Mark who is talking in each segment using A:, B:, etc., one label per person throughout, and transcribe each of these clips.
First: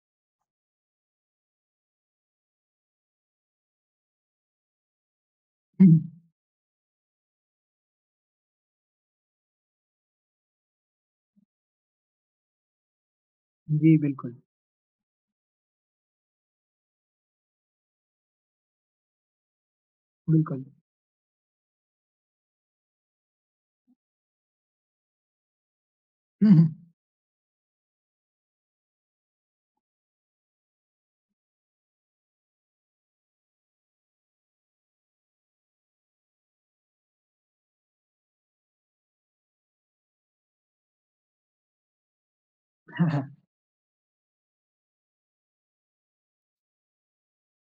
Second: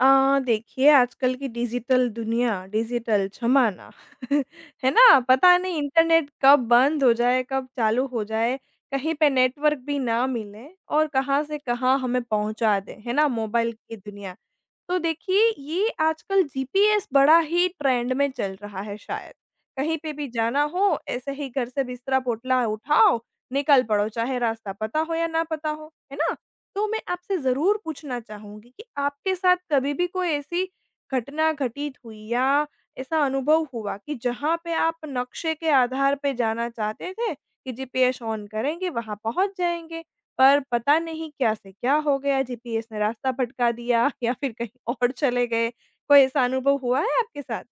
A: देखिए आजकल की डिजिटल दुनिया, डिजिटल ज़माना है ना? पता नहीं
B: हम्म,
A: इंटरनेट कब बंद हो जाए, कब चालू हो जाए, कहीं पे नेटवर्क भी ना मिले और कहाँ से कहाँ हमें पहुँचा दे, है ना? मोबाइल की
B: जी,
A: दुनिया।
B: बिल्कुल,
A: तो देखिए ये आजकल जीपीएस बड़ा ही ट्रेंड में चल रहा है शायद। कहीं पे भी जाना
B: बिल्कुल।
A: हो, ऐसे ही घर से बिस्तरा पोटला उठाओ, निकल पड़ो, चाहे रास्ता पता हो या ना पता हो, है ना?
B: हुँ, हुँ।
A: तो मैं आपसे ज़रूर पूछना चाहूँगी कि आपके साथ कभी भी कोई ऐसी घटना घटित हुई या ऐसा अनुभव हुआ कि जहाँ पे आप नक्शे के आधार पे जाना चाहते थे कि जीपीएस ऑन करेंगे, वहाँ पहुँच जाएँगे, पर पता नहीं क्या से क्या हो गया, जीपीएस ने
B: हाँ, हाँ।
A: रास्ता भटका दिया या फिर कहीं और चले गए? कोई ऐसा अनुभव हुआ है आपके साथ?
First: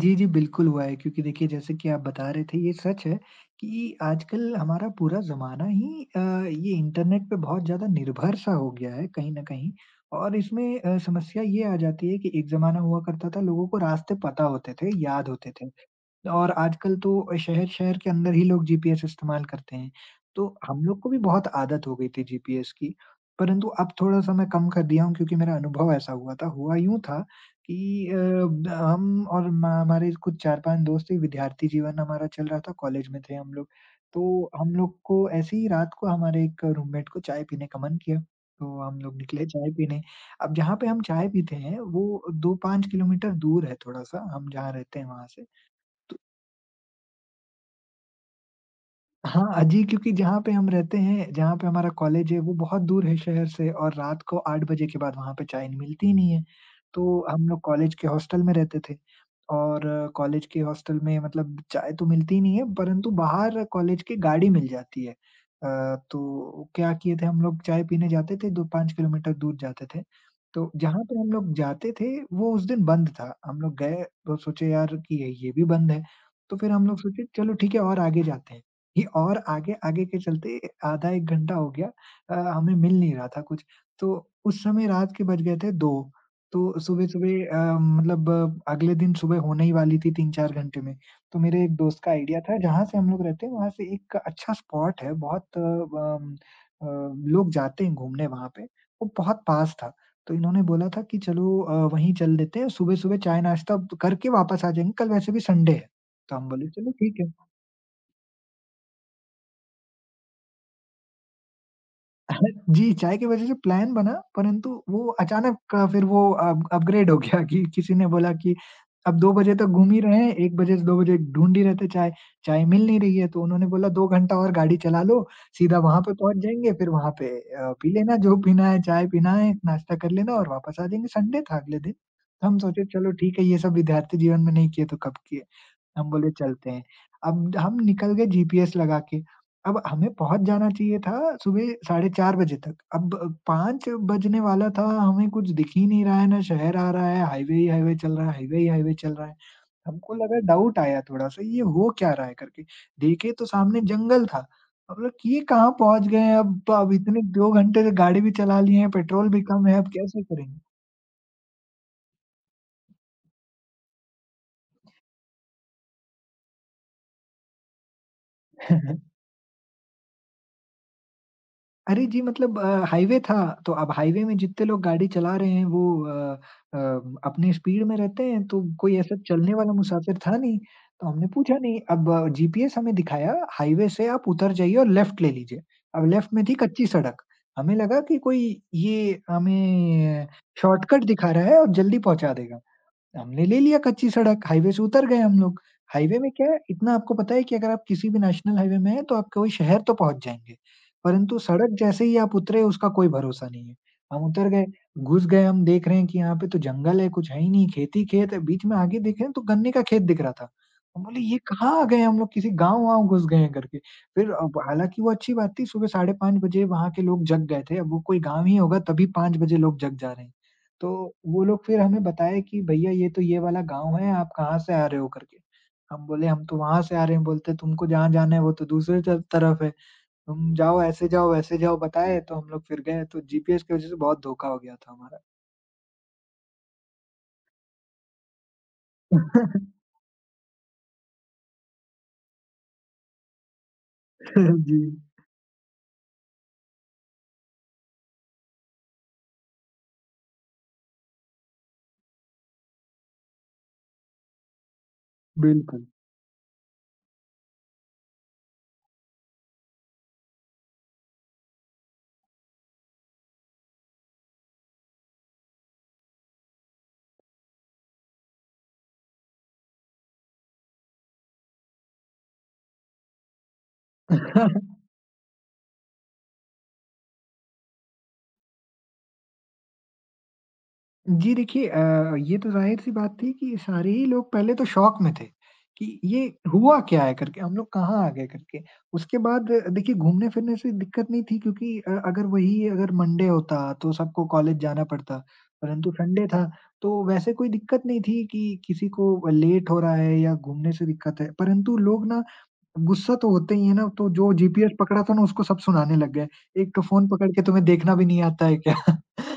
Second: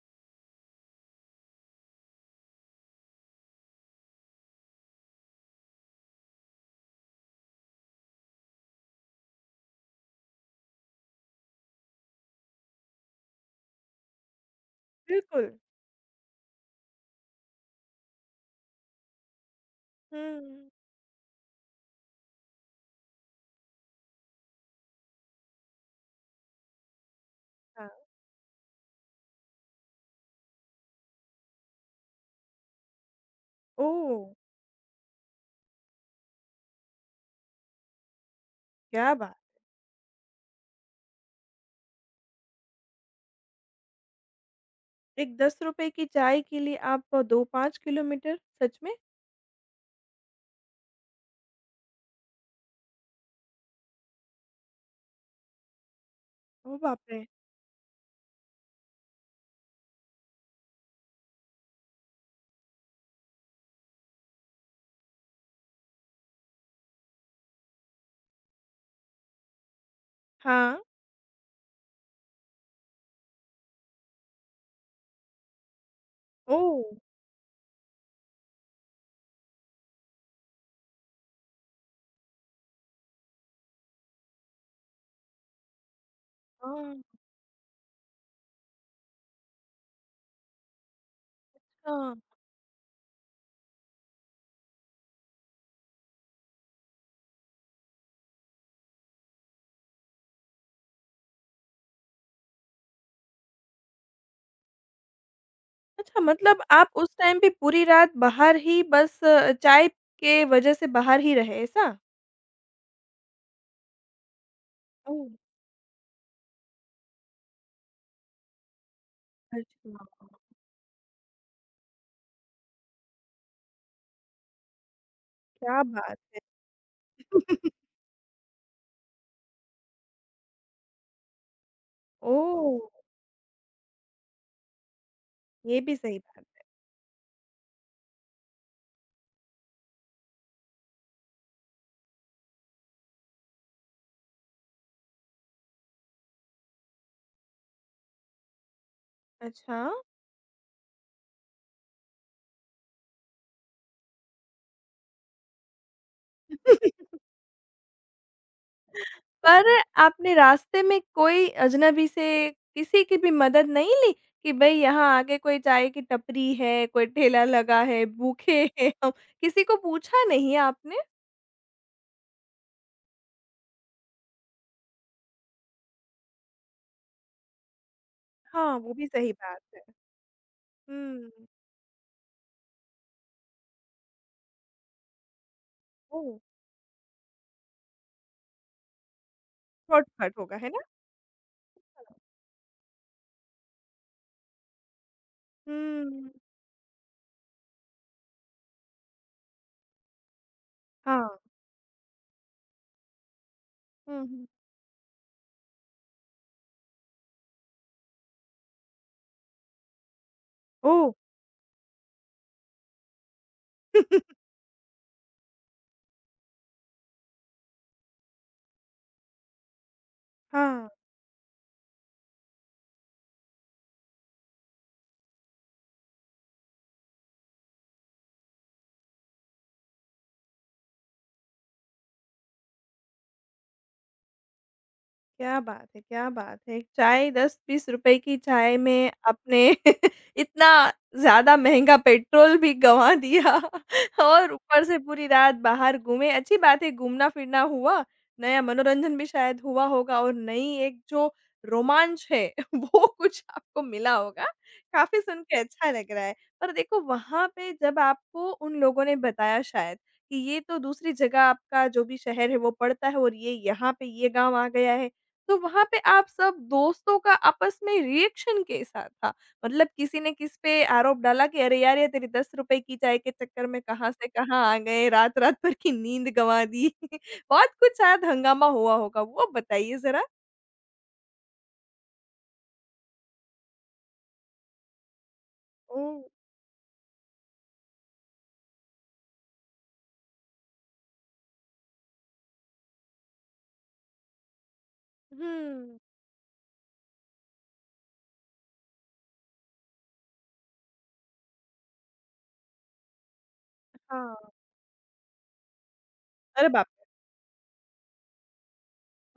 B: जी, जी, बिल्कुल हुआ है क्योंकि देखिए जैसे कि आप बता रहे थे ये सच है कि आजकल हमारा पूरा ज़माना ही ये इंटरनेट पे बहुत ज़्यादा निर्भर सा हो गया है कहीं न कहीं और इसमें समस्या ये आ जाती है कि एक ज़माना हुआ करता था लोगों को रास्ते पता होते थे, याद
A: बिल्कुल।
B: होते थे। और आजकल तो शहर-शहर के अंदर ही लोग जीपीएस इस्तेमाल करते हैं। तो
A: हुँ।
B: हम लोग को भी बहुत आदत हो गई थी जीपीएस की, परंतु अब थोड़ा-सा मैं कम कर दिया हूँ क्योंकि मेरा अनुभव ऐसा हुआ था। हुआ यूँ था कि
A: हाँ।
B: अ, ब हम और म हमारे कुछ 4-5 दोस्त थे, विद्यार्थी जीवन हमारा चल रहा था, कॉलेज में थे हम लोग।
A: ओह!
B: तो हम लोग को ऐसे ही रात को हमारे एक रूममेट को चाय पीने का मन किया, तो हम
A: क्या
B: लोग
A: बात!
B: निकले चाय पीने। अब जहाँ पे हम चाय पीते हैं, वो 2-5 किलोमीटर दूर है थोड़ा-सा, हम जहाँ रहते हैं वहाँ
A: एक
B: से।
A: ₹10 की चाय के लिए आप 2-5 किलोमीटर? सच में?
B: हाँ, अजी क्योंकि जहाँ पे हम रहते हैं, जहाँ पे हमारा कॉलेज है, वो बहुत दूर है शहर से और रात को 8 बजे के बाद वहाँ पे चाय मिलती ही नहीं है।
A: ओह बाप रे!
B: तो हम लोग कॉलेज के हॉस्टल में रहते थे और कॉलेज के हॉस्टल में मतलब चाय तो मिलती ही नहीं है, परंतु बाहर कॉलेज की गाड़ी मिल जाती है। तो क्या किए थे हम लोग चाय पीने जाते थे, 2-5 किलोमीटर दूर जाते थे। तो
A: हाँ,
B: जहाँ पे हम लोग जाते थे, वो उस दिन बंद था। हम लोग गए तो सोचे यार कि ये भी बंद है। तो फिर
A: ओह!
B: हम लोग सोचे चलो ठीक है और आगे जाते हैं। ये और आगे आगे के चलते आधा 1 घंटा हो गया हमें मिल नहीं रहा था कुछ। तो उस समय रात के बज गए थे 2 तो
A: हाँ,
B: सुबह-सुबह मतलब अगले दिन सुबह होने ही वाली थी 3-4 घंटे में। तो मेरे एक दोस्त का
A: अच्छा।
B: आइडिया था जहाँ से हम लोग रहते हैं वहाँ से एक अच्छा स्पॉट है बहुत अम अ, लोग जाते हैं घूमने वहाँ पे, वो बहुत पास था। तो इन्होंने बोला था कि चलो वहीं चल देते हैं सुबह-सुबह चाय नाश्ता करके वापस आ जाएँगे, कल वैसे भी संडे है।
A: अच्छा
B: तो हम
A: मतलब
B: बोले
A: आप
B: चलो
A: उस
B: ठीक है।
A: टाइम पे पूरी रात बाहर ही बस चाय के वजह से बाहर ही रहे, ऐसा?
B: जी, चाय की वजह से प्लान बना, परंतु वो
A: ओह!
B: अचानक का फिर वो अप अपग्रेड हो गया कि किसी ने बोला कि अब 2 बजे तक घूम ही
A: अच्छा,
B: रहे हैं, 1 बजे से 2 बजे ढूँढ ही रहे थे चाय, चाय मिल नहीं रही है, तो उन्होंने बोला 2 घंटा और गाड़ी चला लो, सीधा
A: क्या
B: वहाँ पे
A: बात है।
B: पहुँच जाएँगे, फिर वहाँ पे पी लेना जो पीना है, चाय पीना है, नाश्ता कर लेना और वापस आ जाएँगे। संडे था अगले दिन, तो हम
A: ओह!
B: सोचे चलो ठीक है, ये सब विद्यार्थी जीवन में नहीं किए तो कब किए।
A: ये भी
B: हम
A: सही
B: बोले
A: बात
B: चलते हैं। अब हम निकल गए जीपीएस लगा के। अब हमें पहुँच जाना चाहिए था सुबह साढ़े 4 बजे तक। अब 5 बजने वाला था, हमें कुछ दिख ही नहीं रहा है, ना शहर आ रहा है, हाईवे ही हाईवे चल रहा है, हाईवे ही हाईवे चल रहा है।
A: है। अच्छा,
B: हमको लगा डाउट आया थोड़ा-सा, ये हो क्या रहा है करके। देखे तो सामने जंगल था। हम बोला कि ये कहाँ पहुँच गए हैं अब इतने 2 घंटे से गाड़ी भी चला लिए हैं, पेट्रोल भी
A: पर
B: कम है, अब कैसे
A: आपने
B: करेंगे?
A: रास्ते में कोई अजनबी से किसी की भी मदद नहीं ली कि भई यहाँ आगे कोई चाय की टपरी है, कोई ठेला लगा है, भूखे हैं हम, किसी को पूछा नहीं आपने?
B: अरे जी, मतलब हाईवे था, तो अब हाईवे में जितने लोग गाड़ी चला रहे हैं वो अ अ, अपनी स्पीड में रहते हैं, तो
A: हाँ, वो
B: कोई
A: भी
B: ऐसा
A: सही
B: चलने
A: बात
B: वाला
A: है।
B: मुसाफिर था नहीं, तो हमने
A: हुँ।
B: पूछा नहीं। अब जीपीएस हमें दिखाया हाईवे से आप उतर जाइए और लेफ्ट ले लीजिए। अब लेफ्ट
A: ओह!
B: में थी कच्ची सड़क, हमें लगा कि कोई ये हमें
A: शॉर्टकट होगा, है ना?
B: शॉर्टकट दिखा रहा है और जल्दी पहुँचा देगा। हमने ले लिया कच्ची सड़क, हाईवे से उतर गए हम लोग। हाईवे
A: हुँ,
B: में क्या है, इतना आपको पता है कि अगर आप किसी भी नेशनल हाईवे में हैं, तो आप कोई शहर तो पहुँच जाएँगे, परंतु
A: हाँ।
B: सड़क जैसे ही आप उतरे, उसका कोई भरोसा नहीं है। हम
A: हुँ, हुँ।
B: उतर गए, घुस गए, हम देख रहे हैं कि यहाँ पे तो जंगल है, कुछ है ही नहीं, खेत ही खेत है। बीच में आगे देखे तो गन्ने का खेत दिख रहा था। हम
A: ओह!
B: बोले, "ये कहाँ आ गए हम लोग, किसी गाँव-वाँव घुस गए हैं" करके। फिर अब हालाँकि वो अच्छी बात थी, सुबह साढ़े 5 बजे वहाँ के लोग जग गए थे। अब वो कोई गाँव ही होगा, तभी 5 बजे लोग जग जा रहे हैं।
A: हाँ।
B: तो वो लोग फिर हमें बताए कि भैया ये तो ये वाला गाँव है, आप कहाँ से आ रहे हो करके। हम बोले हम तो वहाँ से आ रहे हैं, बोलते तुमको जहाँ जाना है वो तो दूसरे त तरफ है, तुम जाओ ऐसे जाओ वैसे जाओ बताए तो हम लोग फिर गए, तो जीपीएस की वज़ह से बहुत धोखा हो गया था हमारा।
A: क्या बात है, क्या बात है! एक चाय 10-20 रुपए की चाय में आपने इतना ज़्यादा महँगा पेट्रोल भी गँवा दिया और
B: जी,
A: ऊपर से पूरी रात बाहर घूमे। अच्छी बात है घूमना-फिरना हुआ, नया मनोरंजन भी शायद हुआ होगा और नई एक जो रोमांच है वो कुछ आपको मिला होगा। काफ़ी सुन के
B: बिल्कुल।
A: अच्छा लग रहा है। पर देखो वहाँ पे जब आपको उन लोगों ने बताया शायद कि ये तो दूसरी जगह आपका जो भी शहर है वो पड़ता है और ये यहाँ पे ये गाँव आ गया है। तो वहाँ पे आप सब दोस्तों का आपस में रिएक्शन कैसा था? मतलब किसी ने किस पे आरोप डाला कि अरे यार, ये तेरी ₹10 की चाय के चक्कर में कहाँ से कहाँ आ गए, रात-रात भर की नींद गँवा दी। बहुत कुछ शायद हँगामा हुआ होगा, वो बताइए ज़रा?
B: जी देखिए ये तो ज़ाहिर-सी बात थी कि सारे ही लोग पहले तो शॉक में थे, कि
A: ओह!
B: ये हुआ क्या है करके, हम लोग कहाँ आ गए करके। उसके बाद देखिए घूमने-फिरने से दिक्कत नहीं थी क्योंकि अगर मंडे होता तो सबको कॉलेज जाना पड़ता, परंतु
A: हुँ,
B: संडे था तो वैसे कोई दिक्कत नहीं थी कि किसी को लेट हो रहा है या घूमने से दिक्कत है। परंतु लोग ना गुस्सा तो होते ही है ना, तो जो
A: हाँ।
B: जीपीएस पकड़ा था ना उसको सब सुनाने लग गए।
A: अरे
B: एक तो
A: बाप
B: फ़ोन पकड़ के तुम्हें देखना भी नहीं आता है क्या?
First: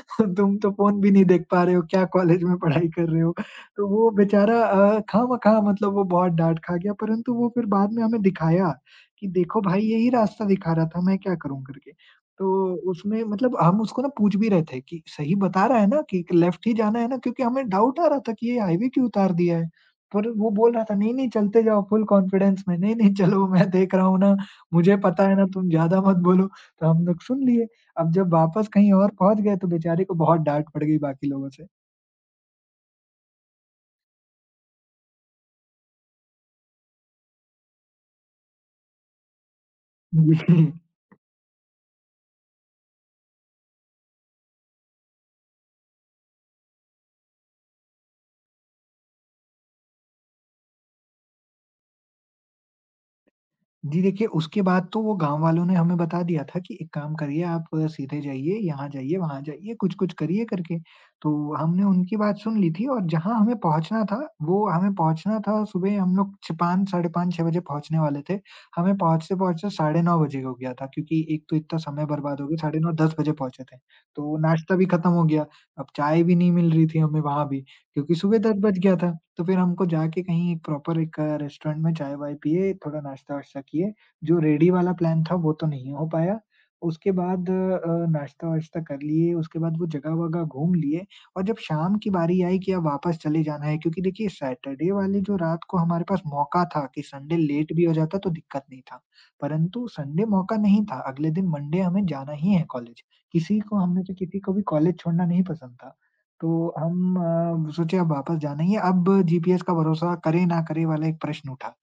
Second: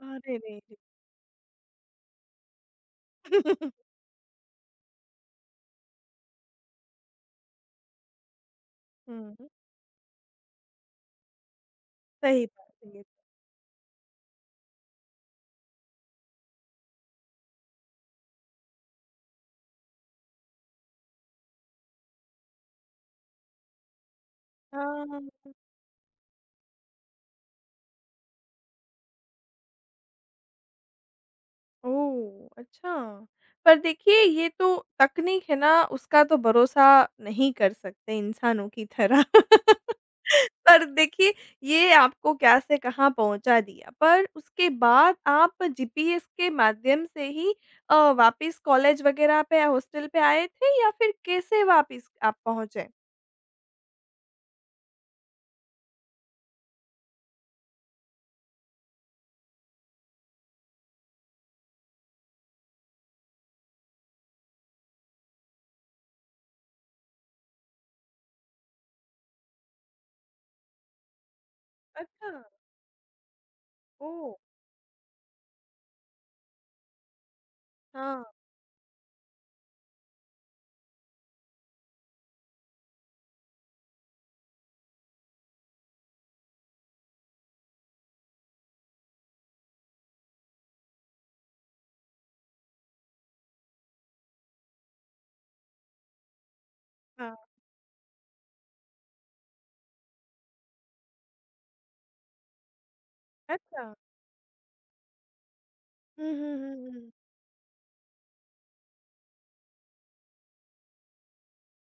A: रे! अरे
B: तुम
A: रे
B: तो
A: रे!
B: फ़ोन भी नहीं देख पा रहे हो, क्या कॉलेज में पढ़ाई कर रहे हो? तो वो बेचारा खामखा मतलब वो बहुत डाँट खा गया, परंतु वो फिर बाद में हमें दिखाया कि
A: हुँ,
B: देखो भाई यही रास्ता दिखा रहा था, मैं क्या करूँ करके।
A: सही बात
B: तो
A: है ये।
B: उसमें मतलब हम उसको ना पूछ भी रहे थे कि सही बता रहा है ना कि लेफ्ट ही जाना है ना? क्योंकि हमें डाउट आ रहा था कि ये हाईवे क्यों उतार दिया है। पर वो बोल रहा था, "नहीं-नहीं चलते जाओ" फुल कॉन्फिडेंस में, "नहीं-नहीं चलो मैं देख रहा हूँ ना, मुझे
A: हाँ,
B: पता है ना तुम ज़्यादा मत बोलो" तो हम लोग सुन लिए। अब जब वापस कहीं और पहुँच गए तो बेचारे को बहुत डाँट पड़ गई बाकी लोगों से।
A: ओह! अच्छा। पर देखिए ये तो तकनीक है ना, उसका तो भरोसा नहीं कर सकते इंसानों की तरह। पर देखिए, ये आपको क्या से कहाँ पहुँचा दिया। पर उसके बाद आप जीपीएस के माध्यम से ही वापिस कॉलेज वग़ैरह पे या हॉस्टल पे आए थे या फिर कैसे वापिस आप पहुँचे?
B: जी देखिए, उसके बाद तो वो गाँव वालों ने हमें बता दिया था कि एक काम करिए आप सीधे जाइए, यहाँ जाइए, वहाँ जाइए, कुछ-कुछ करिए करके। तो हमने उनकी बात सुन ली थी और जहाँ हमें पहुँचना था, वो हमें पहुँचना था सुबह हम लोग छ 5 साढ़े 5, 6 बजे पहुँचने वाले थे। हमें पहुँचते-पहुँचते साढ़े 9 बजे हो गया था क्योंकि एक तो इतना समय
A: अच्छा,
B: बर्बाद हो गया, साढ़े 9 10 बजे पहुँचे थे।
A: ओह!
B: तो नाश्ता भी खत्म हो गया, अब चाय भी नहीं मिल रही थी हमें वहाँ भी क्योंकि
A: हाँ,
B: सुबह 10 बज गया था। तो फिर हमको जाके कहीं एक प्रॉपर एक रेस्टोरेंट में चाय-वाय पिए, थोड़ा नाश्ता-वाश्ता किए। जो रेडी वाला प्लान था वो तो नहीं हो पाया। उसके बाद नाश्ता-वाश्ता कर लिए, उसके बाद वो जगह-वगह घूम लिए और जब शाम की बारी आई कि अब वापस चले जाना है क्योंकि देखिए सैटरडे वाली जो रात को हमारे पास मौका था कि संडे
A: हाँ।
B: लेट भी हो जाता तो दिक्कत नहीं था। परंतु संडे मौका नहीं था, अगले दिन मंडे हमें जाना ही है कॉलेज। किसी को
A: अच्छा।
B: हम में से किसी को भी कॉलेज छोड़ना नहीं पसंद था।
A: हुँ, हुँ,
B: तो
A: हुँ, हुँ।
B: हम सोचे अब वापस जाना ही है, अब जीपीएस का भरोसा करें ना करें वाला एक प्रश्न उठा।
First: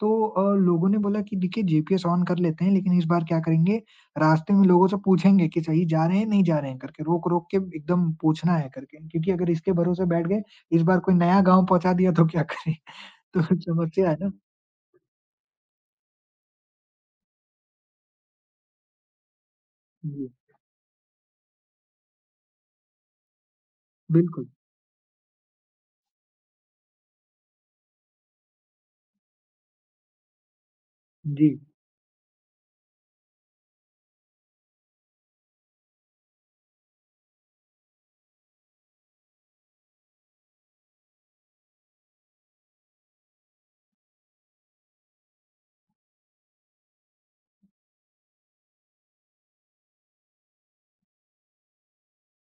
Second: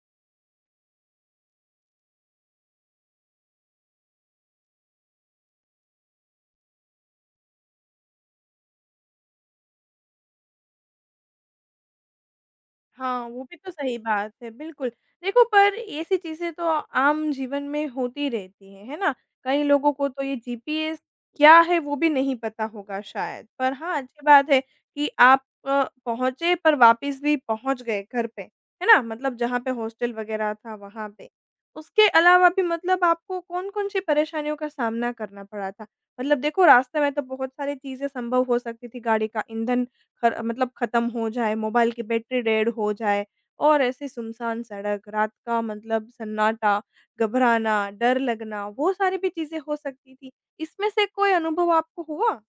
B: तो लोगों ने बोला कि देखिए जीपीएस ऑन कर लेते हैं, लेकिन इस बार क्या करेंगे, रास्ते में लोगों से पूछेंगे कि सही जा रहे हैं, नहीं जा रहे हैं करके, रोक-रोक के एकदम पूछना है करके। क्योंकि अगर इसके भरोसे बैठ गए, इस बार कोई नया गाँव पहुँचा दिया तो क्या करें?
A: हाँ, वो
B: तो
A: भी तो सही
B: समस्या है ना।
A: बात है, बिल्कुल। देखो पर ऐसी चीज़ें तो आम जीवन में होती रहती हैं, है ना? कई लोगों को तो
B: जी,
A: ये जीपीएस क्या है वो भी नहीं पता होगा शायद। पर हाँ, अच्छी
B: बिल्कुल।
A: बात है कि आप पहुँचे पर वापस भी पहुँच गए घर पे, है ना? मतलब जहाँ पे हॉस्टल वग़ैरह था वहाँ पे।
B: जी।
A: उसके अलावा भी मतलब आपको कौन-कौन सी परेशानियों का सामना करना पड़ा था? मतलब देखो रास्ते में तो बहुत सारी चीज़ें संभव हो सकती थी, गाड़ी का ईंधन खर मतलब ख़त्म हो जाए, मोबाइल की बैटरी डेड हो जाए और ऐसे सुनसान सड़क, रात का मतलब सन्नाटा, घबराना, डर लगना, वो सारी भी चीज़ें हो सकती थी। इसमें से कोई अनुभव आपको हुआ?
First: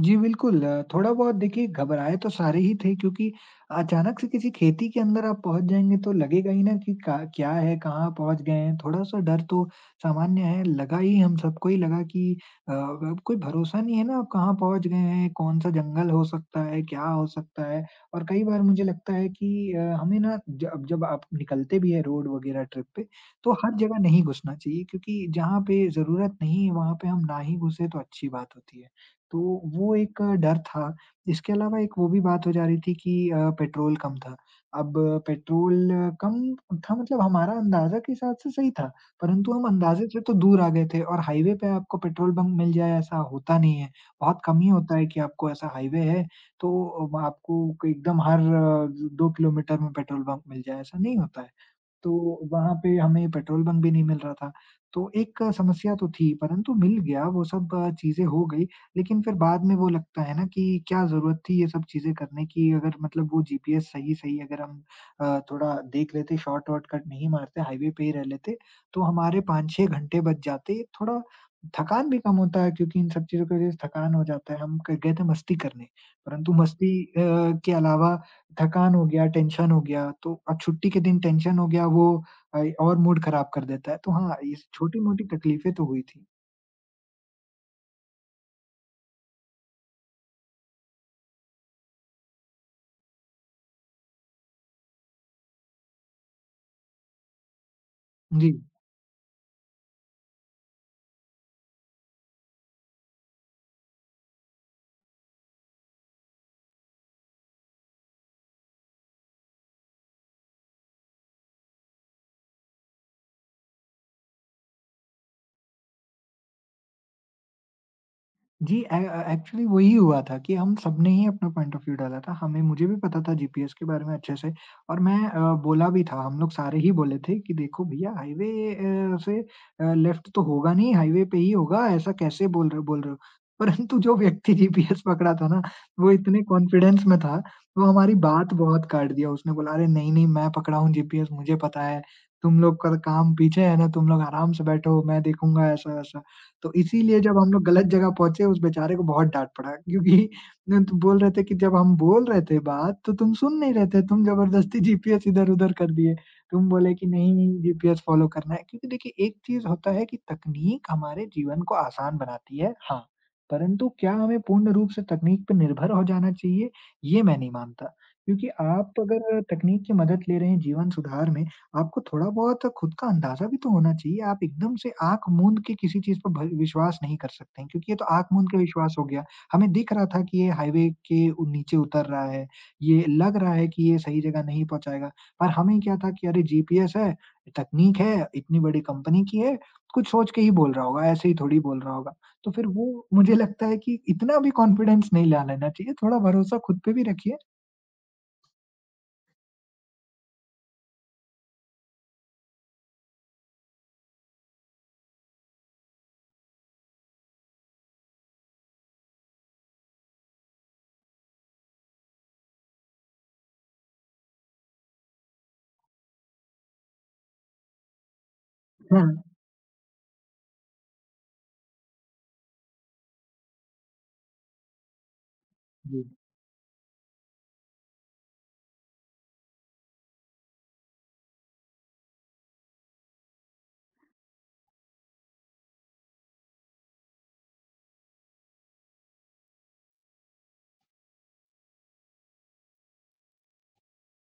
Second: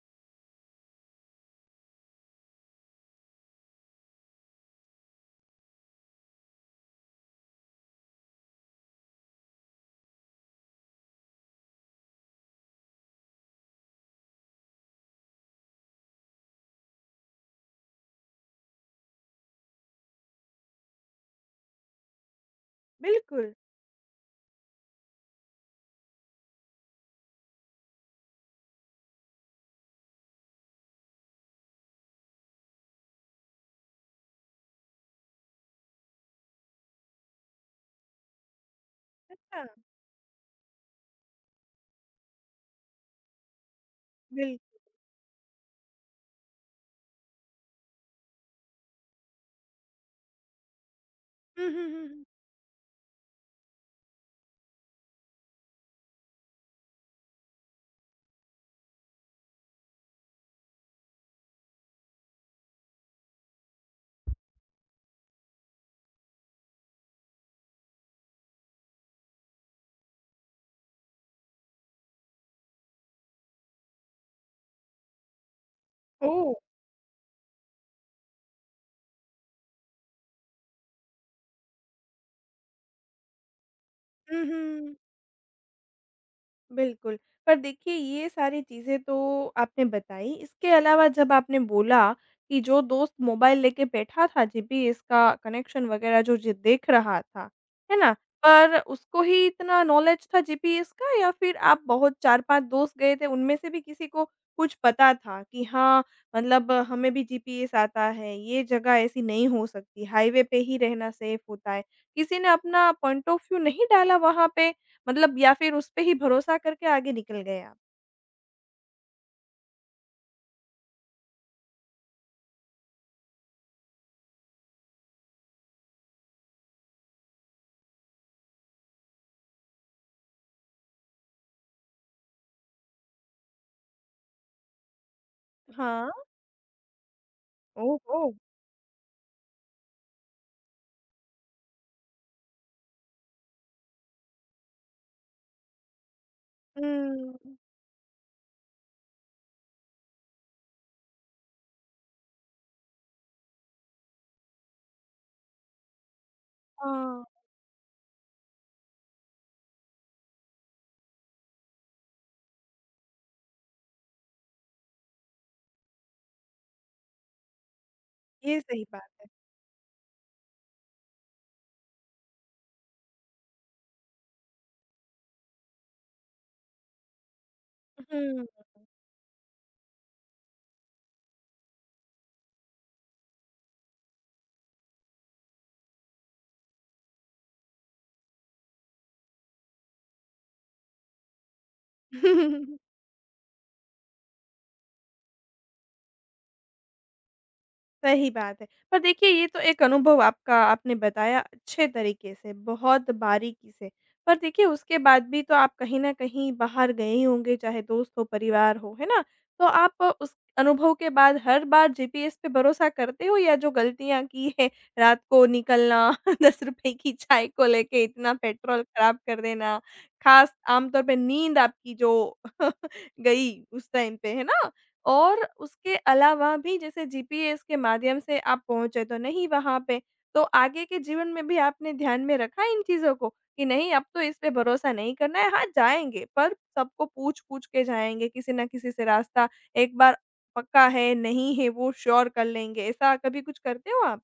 B: जी, बिल्कुल। थोड़ा-बहुत देखिए घबराए तो सारे ही थे क्योंकि अचानक से किसी खेती के अंदर आप पहुँच जाएँगे तो लगेगा ही ना कि का क्या है, कहाँ पहुँच गए हैं? थोड़ा-सा डर तो सामान्य है, लगा ही हम सबको ही लगा कि अब कोई भरोसा नहीं है ना आप कहाँ पहुँच गए हैं, कौन-सा जंगल हो सकता है, क्या हो सकता है? और कई बार मुझे लगता है कि हमें ना जब जब आप निकलते भी हैं रोड वगैरह ट्रिप पे,
A: बिल्कुल।
B: तो हर जगह नहीं घुसना चाहिए क्योंकि जहाँ पे ज़रूरत नहीं है, वहाँ पे हम ना ही घुसे तो अच्छी बात होती है। तो वो एक डर था। इसके अलावा एक वो भी बात हो जा रही थी कि पेट्रोल कम था। अब पेट्रोल कम था मतलब हमारा अंदाज़ा के हिसाब से सही था, परंतु
A: अच्छा,
B: हम अंदाज़े से तो दूर आ गए थे और हाईवे पे आपको पेट्रोल बंक मिल जाए ऐसा होता नहीं है। बहुत
A: बिल
B: कम ही होता है कि आपको ऐसा हाईवे है तो आपको एकदम हर 2 किलोमीटर में पेट्रोल बंक मिल जाए, ऐसा नहीं होता है।
A: हुँ, हुँ, हुँ,
B: तो
A: हुँ।
B: वहाँ पे हमें पेट्रोल पंप भी नहीं मिल रहा था। तो एक समस्या तो थी परंतु मिल गया वो सब चीज़ें हो गई। लेकिन फिर बाद में वो लगता है ना कि क्या ज़रूरत थी ये सब चीज़ें करने की अगर मतलब वो जीपीएस सही-सही अगर हम थोड़ा देख लेते शॉर्ट वॉर्टकट नहीं मारते हाईवे पे ही रह लेते, तो हमारे 5-6 घंटे बच जाते। थोड़ा थकान भी कम होता है क्योंकि इन सब चीज़ों की वज़ह से थकान हो जाता है। हम क गए थे मस्ती करने परंतु
A: ओह!
B: मस्ती के अलावा थकान हो गया, टेंशन हो गया, तो अब छुट्टी के दिन टेंशन हो गया वो और मूड खराब कर देता है। तो हाँ,
A: हुँ,
B: इस
A: हुँ।
B: छोटी-मोटी तकलीफें तो हुई थी।
A: बिल्कुल, पर देखिए ये सारी चीज़ें तो आपने बताई, इसके अलावा जब आपने बोला कि जो दोस्त मोबाइल लेके बैठा था जीपीएस का कनेक्शन वग़ैरह जो जी देख रहा था, है ना?
B: जी।
A: पर उसको ही इतना नॉलेज था जीपीएस का या फिर आप बहुत 4-5 दोस्त गए थे उनमें से भी किसी को कुछ पता था कि हाँ, मतलब हमें भी जीपीएस आता है, ये जगह ऐसी नहीं हो सकती, हाईवे पे ही रहना सेफ होता है। किसी ने अपना पॉइंट ऑफ व्यू नहीं डाला वहाँ पे? मतलब या फिर उस पे ही भरोसा करके आगे निकल गए आप?
B: जी, एक्चुअली वही हुआ था कि हम सबने ही अपना पॉइंट ऑफ व्यू डाला था। हमें मुझे भी पता था जीपीएस के बारे में अच्छे से और मैं बोला भी था, हम लोग सारे ही बोले थे कि देखो भईया हाईवे से लेफ्ट तो होगा नहीं, हाईवे पे ही होगा, ऐसा कैसे बोल रहे हो? परंतु जो व्यक्ति जीपीएस पकड़ा था ना, वो
A: हाँ।
B: इतने कॉन्फिडेंस में था, वो हमारी
A: ओहो!
B: बात बहुत काट दिया। उसने बोला, "अरे! नहीं-नहीं मैं पकड़ा हूँ जीपीएस मुझे पता है, तुम लोग का काम पीछे है ना, तुम लोग आराम से बैठो, मैं देखूँगा" ऐसा-वैसा। तो इसीलिए
A: हुँ।
B: जब हम लोग गलत जगह पहुँचे उस बेचारे को बहुत डाँट पड़ा क्योंकि न तो बोल रहे थे कि जब हम बोल रहे थे बात तो तुम सुन नहीं रहे थे, तुम ज़बरदस्ती जीपीएस इधर-उधर कर दिए। तुम बोले कि
A: हाँ,
B: नहीं जीपीएस फ़ॉलो करना है क्योंकि देखिए एक चीज़ होता है कि तकनीक हमारे जीवन को आसान बनाती है, हाँ। परंतु क्या हमें पूर्ण रूप से तकनीक पे निर्भर हो जाना चाहिए? ये मैं नहीं मानता। क्योंकि
A: ये सही
B: आप
A: बात।
B: अगर तकनीक की मदद ले रहे हैं जीवन सुधार में आपको थोड़ा-बहुत खुद का अंदाज़ा भी तो होना चाहिए। आप एकदम से आँख मूंद के किसी चीज़ पर भ विश्वास नहीं कर सकते हैं, क्योंकि ये तो आँख मूंद
A: हुँ।
B: के विश्वास हो गया। हमें दिख रहा था कि ये हाईवे के उ नीचे उतर रहा है, ये लग रहा है कि ये सही जगह नहीं पहुँचाएगा, पर हमें क्या था कि अरे जीपीएस है, तकनीक है, इतनी बड़ी कंपनी की है, कुछ सोच के ही बोल रहा होगा, ऐसे ही थोड़ी बोल रहा होगा। तो फिर वो मुझे लगता है कि इतना भी कॉन्फिडेंस नहीं ला लेना चाहिए, थोड़ा भरोसा खुद पे भी रखिए।
A: सही बात है। पर देखिए ये तो एक अनुभव आपका आपने बताया अच्छे तरीके से, बहुत बारीकी से। पर देखिए उसके बाद भी तो आप कहीं न कहीं बाहर गए ही होंगे चाहे दोस्त हो, परिवार हो, है ना? तो आप उस अनुभव के बाद हर बार जीपीएस पे भरोसा करते हो या जो गलतियाँ की हैं, रात को निकलना, ₹10 की चाय को लेके इतना पेट्रोल
B: हाँ।
A: खराब कर देना, ख़ास आम तौर पे नींद आपकी जो गई उस टाइम पे, है ना? और उसके
B: जी।
A: अलावा भी जैसे जीपीएस के माध्यम से आप पहुँचे तो नहीं वहाँ पे, तो आगे के जीवन में भी आपने ध्यान में रखा इन चीज़ों को कि नहीं अब तो इस पे भरोसा नहीं करना है। हाँ, जाएँगे पर सबको पूछ-पूछ के जाएँगे किसी न किसी से रास्ता एक बार पक्का है, नहीं है वो श्योर कर लेंगे। ऐसा कभी कुछ करते हो आप?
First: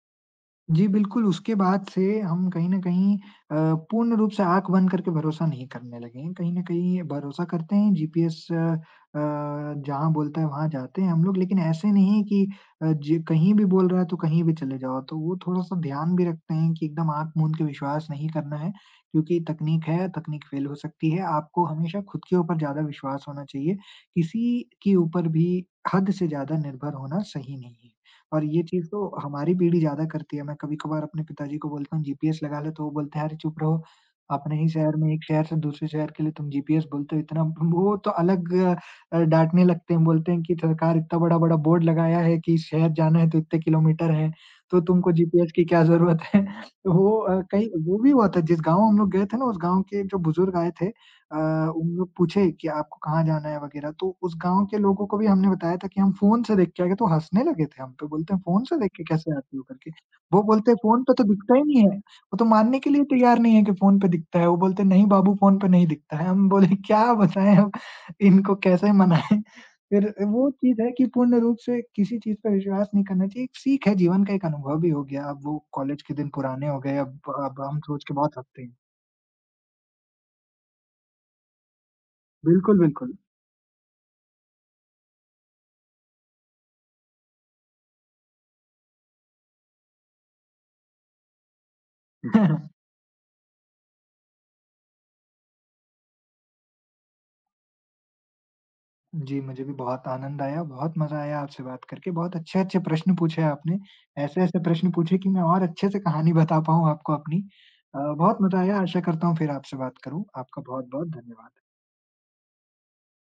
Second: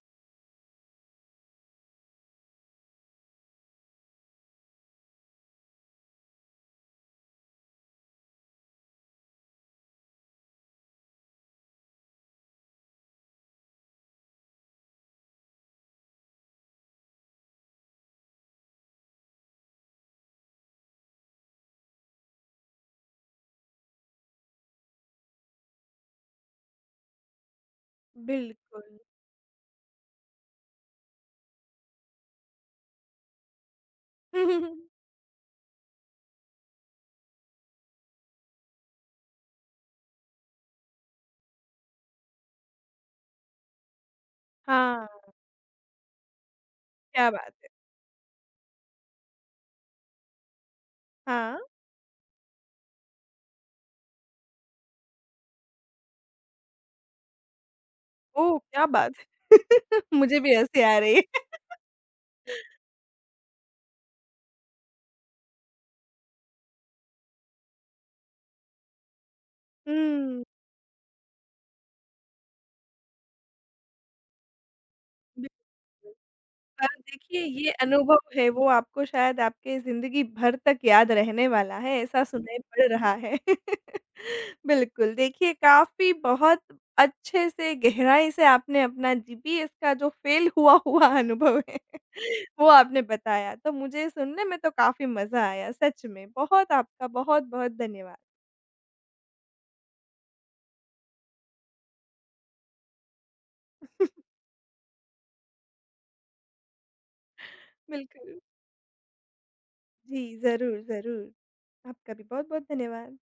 B: जी, बिल्कुल, उसके बाद से हम कहीं न कहीं पूर्ण रूप से आँख बंद करके भरोसा नहीं करने लगे हैं। कहीं न कहीं भरोसा करते हैं जीपीएस जहाँ बोलता है वहाँ जाते हैं हम लोग लेकिन ऐसे नहीं है कि जी कहीं भी बोल रहा है तो कहीं भी चले जाओ। तो वो थोड़ा-सा ध्यान भी रखते हैं कि एकदम आँख मूंद के विश्वास नहीं करना है, क्योंकि तकनीक है, तकनीक फ़ेल हो सकती है। आपको हमेशा खुद के ऊपर ज़्यादा विश्वास होना चाहिए। किसी के ऊपर भी हद से ज़्यादा निर्भर होना सही नहीं है। और ये चीज़
A: बिल्कुल।
B: तो हमारी पीढ़ी ज़्यादा करती है, मैं कभी-कभार अपने पिताजी को बोलता हूँ जीपीएस लगा लो, तो वो बोलते हैं, "अरे चुप रहो, अपने ही शहर में एक शहर से दूसरे शहर के लिए तुम जीपीएस बोलते हो इतना" वो तो अलग डाँटने लगते हैं, बोलते हैं कि सरकार इतना बड़ा-बड़ा बोर्ड लगाया है कि इस शहर जाना है तो इतने किलोमीटर है, तो
A: हाँ,
B: तुमको जीपीएस की क्या ज़रूरत है? तो वो
A: क्या बात है।
B: कहीं वो भी हुआ था जिस गाँव हम लोग गए थे ना, उस गाँव के जो बुजुर्ग आए थे अ,
A: हाँ,
B: उन लोग पूछे कि आपको कहाँ जाना है वगैरह, तो उस गाँव के लोगों को भी हमने बताया था कि हम फ़ोन से देख के आ गए, तो हँसने लगे थे हम पे, बोलते हैं,
A: ओह!
B: "फ़ोन से
A: क्या
B: देख के
A: बात है।
B: कैसे आते हो?" करके।
A: मुझे
B: वो
A: भी
B: बोलते हैं,
A: हँसी आ
B: "फ़ोन पे
A: रही
B: तो
A: है।
B: दिखता ही नहीं है।" वो तो मानने के लिए तैयार नहीं है कि फ़ोन पे दिखता है। वो बोलते हैं, "नहीं बाबू, फ़ोन पे नहीं दिखता है।" हम बोले, "क्या बताएँ अब इनको कैसे मनाएँ?" फिर
A: हुँ,
B: वो चीज़ है कि पूर्ण रूप से किसी चीज़ पे विश्वास नहीं करना चाहिए। एक सीख है, जीवन का एक अनुभव भी हो गया। अब
A: बिल्कुल।
B: वो कॉलेज के दिन पुराने हो गए, अब
A: देखिए
B: अब
A: ये
B: हम सोच के
A: अनुभव
B: बहुत
A: है
B: हँसते
A: वो
B: हैं।
A: आपको शायद आपके ज़िंदगी भर तक याद रहने वाला है, ऐसा सुनाई
B: बिल्कुल,
A: पड़ रहा
B: बिल्कुल।
A: है। बिल्कुल, देखिए काफ़ी बहुत अच्छे से गहराई से आपने अपना जीपीएस का जो फ़ेल हुआ हुआ अनुभव है, वो आपने बताया, तो मुझे सुनने में तो काफ़ी मज़ा आया सच में, बहुत आपका बहुत-बहुत धन्यवाद।
B: जी, मुझे भी बहुत आनंद आया, बहुत मज़ा आया आपसे बात करके, बहुत अच्छे-अच्छे प्रश्न पूछे आपने, ऐसे-ऐसे प्रश्न पूछे कि मैं और अच्छे से कहानी बता पाऊँ आपको अपनी।
A: बिल्कुल।
B: बहुत मज़ा आया, आशा करता हूँ फिर आपसे बात
A: जी,
B: करूँ। आपका
A: ज़रूर,
B: बहुत-बहुत धन्यवाद।
A: ज़रूर। आपका भी बहुत-बहुत धन्यवाद।